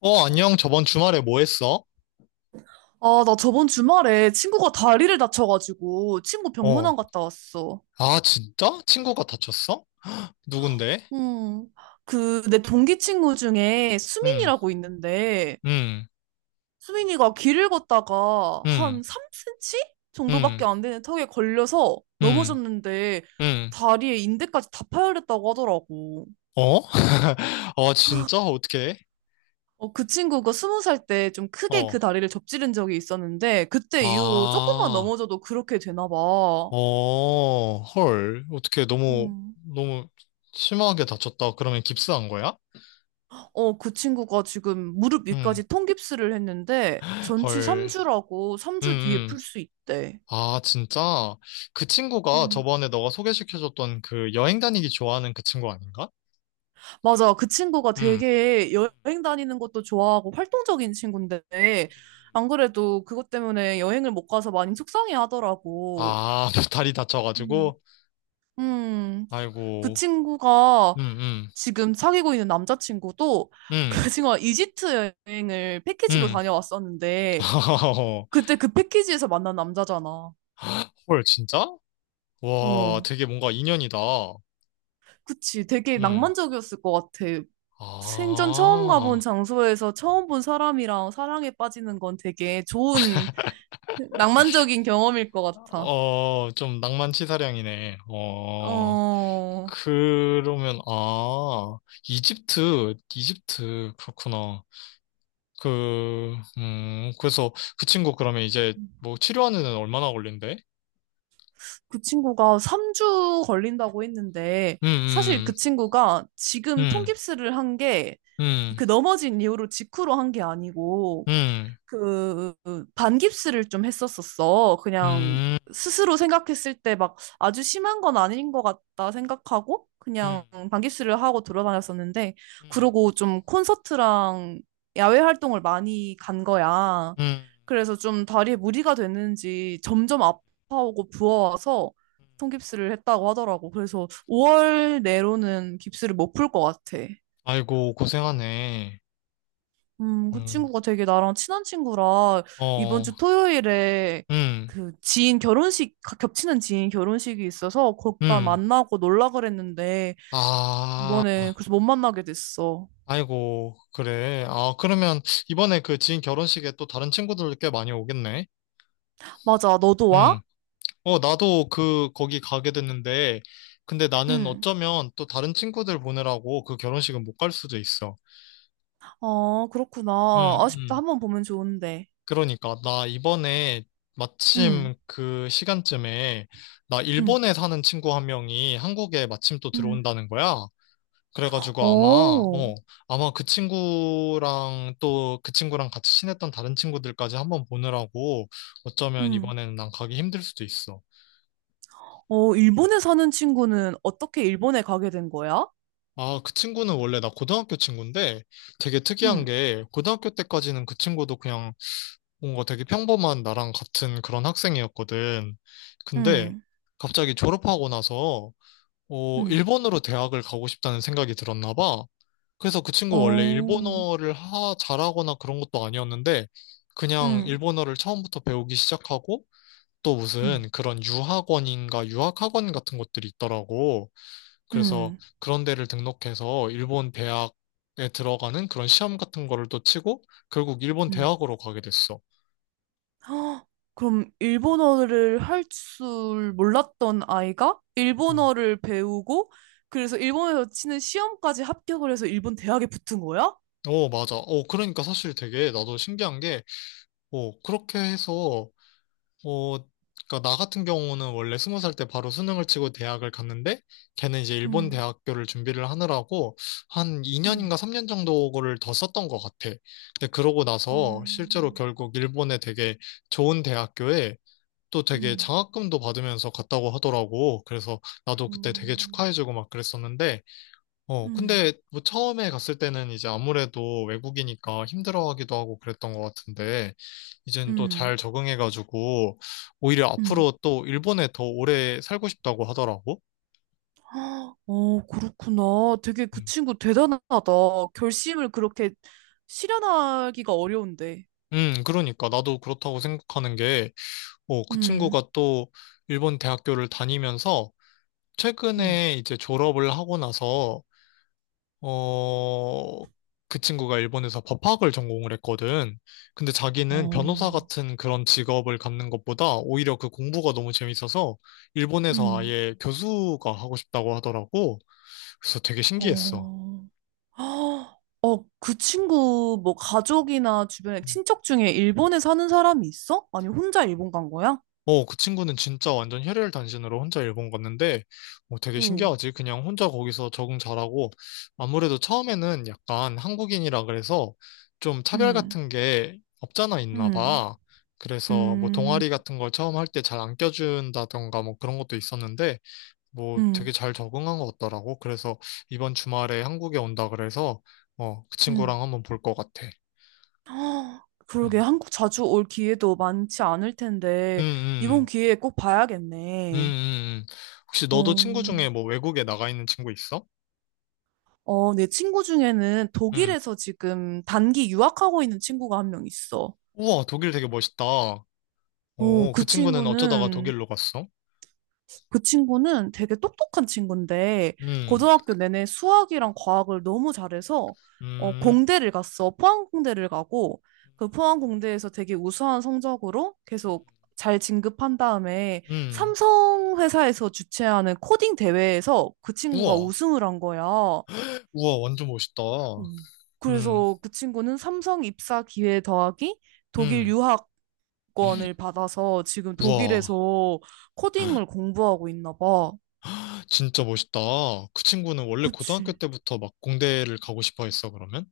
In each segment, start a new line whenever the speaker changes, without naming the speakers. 어, 안녕. 저번 주말에 뭐 했어?
아, 나 저번 주말에 친구가 다리를 다쳐가지고 친구 병문안
어.
갔다 왔어.
아, 진짜? 친구가 다쳤어? 누군데?
음, 그, 내 동기 친구 중에
응,
수민이라고 있는데,
응,
수민이가 길을 걷다가
응,
한 3cm
응,
정도밖에 안 되는 턱에 걸려서
응,
넘어졌는데,
응.
다리에 인대까지 다 파열했다고 하더라고.
어? 어, 진짜? 어떻게?
어, 그 친구가 20살 때 좀 크게
어.
그 다리를 접지른 적이 있었는데, 그때 이후로 조금만
아,
넘어져도 그렇게 되나 봐.
어, 헐. 어떻게 너무, 너무 심하게 다쳤다. 그러면 깁스한 거야?
어, 그 친구가 지금 무릎
응,
위까지 통깁스를 했는데 전치
헐.
3주라고
응,
3주 뒤에
응.
풀 수 있대.
아, 진짜? 그 친구가
음.
저번에 너가 소개시켜줬던 그 여행 다니기 좋아하는 그 친구 아닌가?
맞아. 그 친구가
응.
되게 여행 다니는 것도 좋아하고 활동적인 친구인데 안 그래도 그것 때문에 여행을 못 가서 많이 속상해 하더라고.
아, 다리
음.
다쳐가지고.
음, 그
아이고.
친구가
음, 음,
지금 사귀고 있는 남자친구도
음,
그 친구가 이집트 여행을 패키지로
음.
다녀왔었는데 그때 그 패키지에서 만난 남자잖아.
헐, 진짜? 와,
어.
되게 뭔가 인연이다.
그치, 되게
음.
낭만적이었을 것 같아. 생전 처음 가본
아,
장소에서 처음 본 사람이랑 사랑에 빠지는 건 되게 좋은 낭만적인 경험일 것 같아.
어, 좀 낭만치사량이네. 어,
어,
그러면, 아, 이집트, 그렇구나. 그, 그래서 그 친구 그러면 이제 뭐 치료하는 데는 얼마나 걸린대?
그 친구가 3주 걸린다고 했는데,
음,
사실
음,
그 친구가 지금
음,
통깁스를 한 게,
음,
그 넘어진 이후로 직후로 한 게 아니고,
음.
그 반깁스를 좀 했었었어. 그냥
음,
스스로 생각했을 때 막 아주 심한 건 아닌 것 같다 생각하고 그냥
음,
반깁스를 하고 돌아다녔었는데
음,
그러고 좀 콘서트랑 야외 활동을 많이 간 거야.
음, 음.
그래서 좀 다리에 무리가 됐는지 점점 아파오고 부어와서
음.
통깁스를 했다고 하더라고. 그래서 5월 내로는 깁스를 못 풀 것 같아.
아이고, 고생하네.
그
음,
친구가 되게 나랑 친한 친구라 이번
어,
주 토요일에
음,
그 지인 결혼식, 겹치는 지인 결혼식이 있어서 거기다
음.
만나고 놀라 그랬는데
아,
이번에 그래서 못 만나게 됐어.
아이고, 그래. 아, 그러면 이번에 그 지인 결혼식에 또 다른 친구들 꽤 많이 오겠네.
맞아, 너도
음.
와?
어, 나도 그, 거기 가게 됐는데, 근데 나는
응.
어쩌면 또 다른 친구들 보느라고 그 결혼식은 못 갈 수도 있어.
아, 그렇구나.
음,
아쉽다.
음.
한번 보면 좋은데.
그러니까 나 이번에
응,
마침 그 시간쯤에 나
응,
일본에 사는 친구 한 명이 한국에 마침 또
응.
들어온다는 거야. 그래가지고 아마
오.
어 아마 그 친구랑 또 그 친구랑 같이 친했던 다른 친구들까지 한번 보느라고 어쩌면
응.
이번에는 난 가기 힘들 수도 있어.
어, 일본에 사는 친구는 어떻게 일본에 가게 된 거야?
아, 그 친구는 원래 나 고등학교 친구인데 되게 특이한
응,
게 고등학교 때까지는 그 친구도 그냥 뭔가 되게 평범한 나랑 같은 그런 학생이었거든. 근데
응,
갑자기 졸업하고 나서 어,
응.
일본으로 대학을 가고 싶다는 생각이 들었나 봐. 그래서 그 친구 원래
어,
일본어를 잘하거나 그런 것도 아니었는데 그냥
응,
일본어를 처음부터 배우기 시작하고 또
응,
무슨 그런 유학원인가 유학학원 같은 것들이 있더라고. 그래서
응.
그런 데를 등록해서 일본 대학에 들어가는 그런 시험 같은 거를 또 치고 결국 일본
음.
대학으로 가게 됐어.
헉, 그럼 일본어를 할 줄 몰랐던 아이가
음.
일본어를 배우고 그래서 일본에서 치는 시험까지 합격을 해서 일본 대학에 붙은 거야?
어, 맞아. 어, 그러니까 사실 되게 나도 신기한 게, 어, 그렇게 해서, 어, 그니까 나 같은 경우는 원래 20살 때 바로 수능을 치고 대학을 갔는데, 걔는 이제 일본
음,
대학교를 준비를 하느라고 한 2년인가
음,
3년 정도를 더 썼던 것 같아. 근데 그러고
어,
나서 실제로 결국 일본의 되게 좋은 대학교에 또 되게
음,
장학금도 받으면서 갔다고 하더라고. 그래서 나도 그때 되게
음,
축하해주고 막 그랬었는데, 어,
음,
근데 뭐 처음에 갔을 때는 이제 아무래도 외국이니까 힘들어하기도 하고 그랬던 것 같은데, 이젠 또
음.
잘 적응해가지고, 오히려
음.
앞으로 또 일본에 더 오래 살고 싶다고 하더라고.
헉, 어, 그렇구나. 되게 그
음.
친구 대단하다. 결심을 그렇게 실현하기가 어려운데.
그러니까 나도 그렇다고 생각하는 게, 어, 그
음,
친구가 또 일본 대학교를 다니면서
음,
최근에 이제 졸업을 하고 나서 어, 그 친구가 일본에서 법학을 전공을 했거든. 근데 자기는 변호사
어,
같은 그런 직업을 갖는 것보다 오히려 그 공부가 너무 재밌어서 일본에서
음,
아예 교수가 하고 싶다고 하더라고. 그래서 되게 신기했어.
어. 헉, 어, 그 친구 뭐 가족이나 주변에
음.
친척 중에 일본에 사는 사람이 있어? 아니 혼자 일본 간 거야?
어, 그 친구는 진짜 완전 혈혈단신으로 혼자 일본 갔는데, 어, 되게
응.
신기하지? 그냥 혼자 거기서 적응 잘하고, 아무래도 처음에는 약간 한국인이라 그래서 좀 차별
음,
같은 게 없잖아 있나
음,
봐. 그래서 뭐
음,
동아리 같은 걸 처음 할 때 잘 안 껴준다던가 뭐 그런 것도 있었는데, 뭐 되게
음,
잘 적응한 것 같더라고. 그래서 이번 주말에 한국에 온다 그래서, 어, 그 친구랑
음.
한번 볼 것 같아.
헉, 그러게
음,
한국 자주 올 기회도 많지 않을 텐데
음.
이번 기회에 꼭
음,
봐야겠네.
음, 음. 혹시 너도 친구
어,
중에 뭐 외국에 나가 있는 친구 있어?
어, 내 친구 중에는
음.
독일에서 지금 단기 유학하고 있는 친구가 한 명 있어.
우와, 독일 되게 멋있다. 오,
어, 그
그 친구는 어쩌다가
친구는
독일로 갔어?
그 친구는 되게 똑똑한 친구인데
음,
고등학교 내내 수학이랑 과학을 너무 잘해서 어,
음,
공대를 갔어. 포항공대를 가고 그 포항공대에서 되게 우수한 성적으로
음,
계속 잘 진급한 다음에
음.
삼성 회사에서 주최하는 코딩 대회에서 그 친구가
우와,
우승을 한 거야.
우와, 완전 멋있다.
음.
음,
그래서 그 친구는 삼성 입사 기회 더하기 독일
음.
유학권을 받아서 지금
우와,
독일에서 코딩을 공부하고 있나 봐.
진짜 멋있다. 그 친구는 원래 고등학교
그치.
때부터 막 공대를 가고 싶어 했어, 그러면?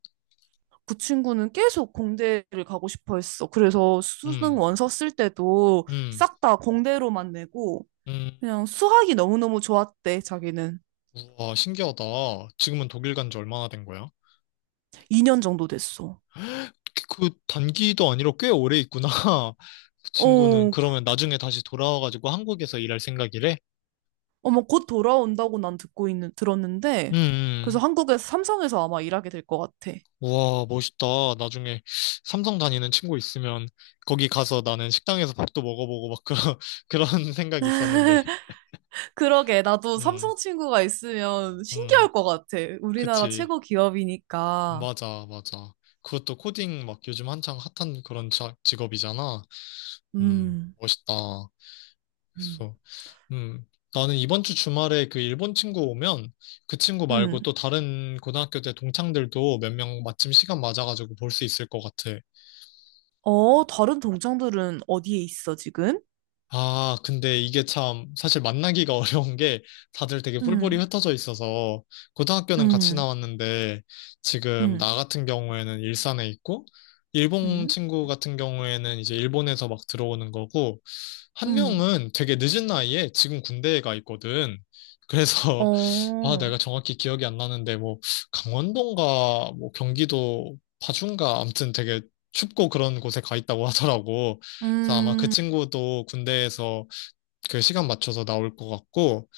그 친구는 계속 공대를 가고 싶어 했어. 그래서
음,
수능 원서 쓸 때도
음,
싹 다 공대로만 내고
음.
그냥 수학이 너무너무 좋았대, 자기는.
우와, 신기하다. 지금은 독일 간지 얼마나 된 거야?
2년 정도 됐어.
그 단기도 아니라 꽤 오래 있구나. 그 친구는
어,
그러면 나중에 다시 돌아와가지고 한국에서 일할 생각이래?
어머, 곧 돌아온다고
음,
들었는데, 그래서
음.
한국에서 삼성에서 아마 일하게 될 것 같아.
우와, 멋있다. 나중에 삼성 다니는 친구 있으면 거기 가서 나는 식당에서 밥도 먹어보고 막 그런, 그런 생각이 있었는데.
그러게, 나도
음,
삼성 친구가 있으면
음,
신기할 것 같아. 우리나라
그치.
최고 기업이니까.
맞아, 맞아. 그것도 코딩 막 요즘 한창 핫한 그런 직업이잖아.
음,
멋있다.
음.
그래서 음 나는 이번 주 주말에 그 일본 친구 오면 그 친구 말고
음.
또 다른 고등학교 때 동창들도 몇 명 마침 시간 맞아가지고 볼 수 있을 것 같아.
어, 다른 동창들은 어디에 있어, 지금?
아, 근데 이게 참 사실 만나기가 어려운 게 다들 되게 뿔뿔이
음,
흩어져 있어서 고등학교는 같이
음,
나왔는데 지금
음,
나 같은 경우에는 일산에 있고 일본
음,
친구 같은 경우에는 이제 일본에서 막 들어오는 거고 한
음,
명은 되게 늦은 나이에 지금 군대에 가 있거든. 그래서 아
어,
내가 정확히 기억이 안 나는데 뭐 강원도인가 뭐 경기도 파주인가 아무튼 되게 춥고 그런 곳에 가 있다고 하더라고. 그래서 아마 그
음,
친구도 군대에서 그 시간 맞춰서 나올 것 같고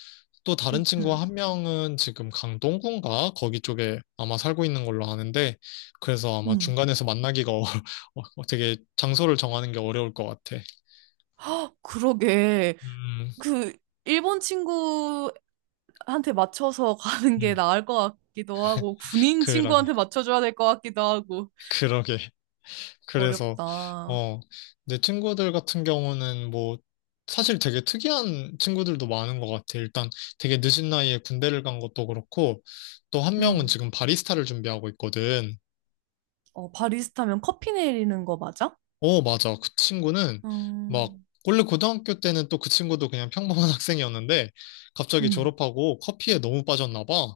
또
음,
다른 친구
음.
한 명은 지금 강동구인가 거기 쪽에 아마 살고 있는 걸로 아는데 그래서 아마
음.
중간에서 만나기가 어, 되게 장소를 정하는 게 어려울 것 같아.
그러게.
음,
그, 일본 친구한테 맞춰서 가는 게
음.
나을 것 같기도 하고, 군인
그러게,
친구한테 맞춰줘야 될 것 같기도 하고.
그러게. 그래서,
어렵다.
어, 내 친구들 같은 경우는 뭐, 사실 되게 특이한 친구들도 많은 것 같아. 일단 되게 늦은 나이에 군대를 간 것도 그렇고, 또 한 명은
음.
지금 바리스타를 준비하고 있거든.
어, 바리스타면 커피 내리는 거 맞아?
어, 맞아. 그 친구는 막,
음,
원래 고등학교 때는 또 그 친구도 그냥 평범한 학생이었는데, 갑자기
음,
졸업하고 커피에 너무 빠졌나 봐.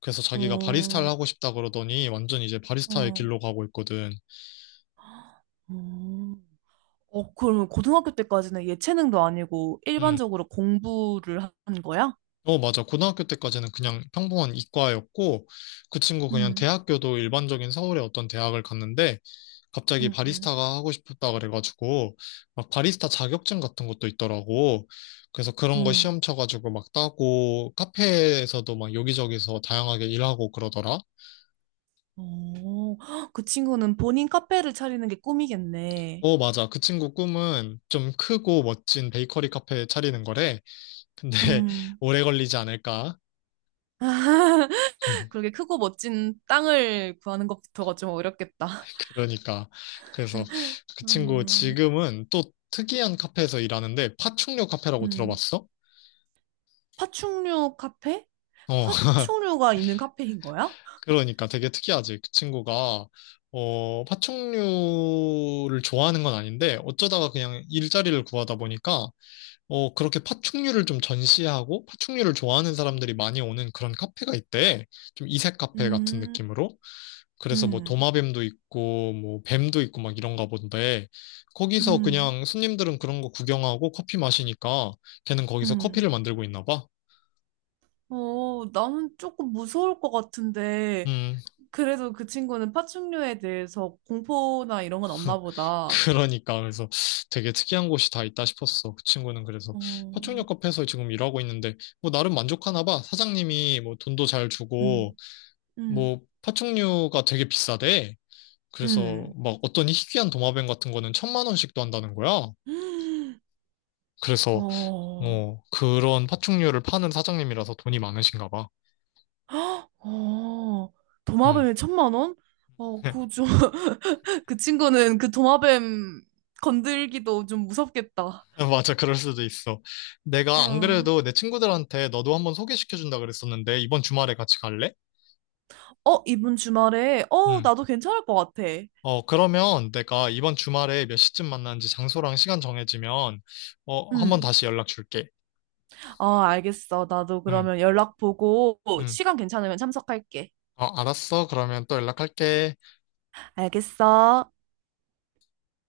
그래서 자기가 바리스타를
어,
하고 싶다 그러더니 완전 이제 바리스타의
어,
길로 가고 있거든.
음. 어, 그러면 고등학교 때까지는 예체능도 아니고
음.
일반적으로 공부를 한 거야?
어, 맞아. 고등학교 때까지는 그냥 평범한 이과였고, 그 친구 그냥
음,
대학교도 일반적인 서울의 어떤 대학을 갔는데, 갑자기
음, 음,
바리스타가 하고 싶었다 그래가지고, 막 바리스타 자격증 같은 것도 있더라고. 그래서 그런 거
음.
시험 쳐가지고 막 따고, 카페에서도 막 여기저기서 다양하게 일하고 그러더라.
어, 헉, 그 친구는 본인 카페를 차리는 게 꿈이겠네.
어, 맞아. 그 친구 꿈은 좀 크고 멋진 베이커리 카페 차리는 거래. 근데
음.
오래 걸리지 않을까?
그렇게 크고 멋진 땅을 구하는 것부터가 좀 어렵겠다.
그러니까 그래서 그 친구
음,
지금은 또 특이한 카페에서 일하는데 파충류 카페라고
음.
들어봤어?
파충류 카페?
어
파충류가 있는 카페인 거야?
그러니까 되게 특이하지 그 친구가 어 파충류를 좋아하는 건 아닌데 어쩌다가 그냥 일자리를 구하다 보니까 어 그렇게 파충류를 좀 전시하고 파충류를 좋아하는 사람들이 많이 오는 그런 카페가 있대 좀 이색 카페 같은
음,
느낌으로 그래서 뭐
음,
도마뱀도 있고 뭐 뱀도 있고 막 이런가 본데 거기서
음,
그냥 손님들은 그런 거 구경하고 커피 마시니까 걔는 거기서
음.
커피를 만들고 있나 봐.
어, 나는 조금 무서울 것 같은데,
음,
그래도 그 친구는 파충류에 대해서 공포나 이런 건 없나 보다.
그러니까 그래서 되게 특이한 곳이 다 있다 싶었어. 그 친구는 그래서
어,
화촉역 카페에서 지금 일하고 있는데 뭐 나름 만족하나 봐. 사장님이 뭐 돈도 잘 주고
음, 음,
뭐 파충류가 되게 비싸대. 그래서
음.
막 어떤 희귀한 도마뱀 같은 거는 천만 원씩도 한다는 거야. 그래서
어,
어, 그런 파충류를 파는 사장님이라서 돈이 많으신가 봐.
어,
음.
도마뱀에 1,000만 원? 어, 그 좀, 그 친구는 그 도마뱀 건들기도 좀 무섭겠다.
맞아, 그럴 수도 있어. 내가 안
어,
그래도 내 친구들한테 너도 한번 소개시켜준다 그랬었는데, 이번 주말에 같이 갈래?
어, 이번 주말에, 어,
음.
나도 괜찮을 것 같아.
어, 그러면 내가 이번 주말에 몇 시쯤 만나는지 장소랑 시간 정해지면, 어, 한번
응.
다시 연락 줄게.
어, 알겠어. 나도
응.
그러면 연락 보고
응.
시간 괜찮으면 참석할게.
어, 알았어. 그러면 또 연락할게.
알겠어.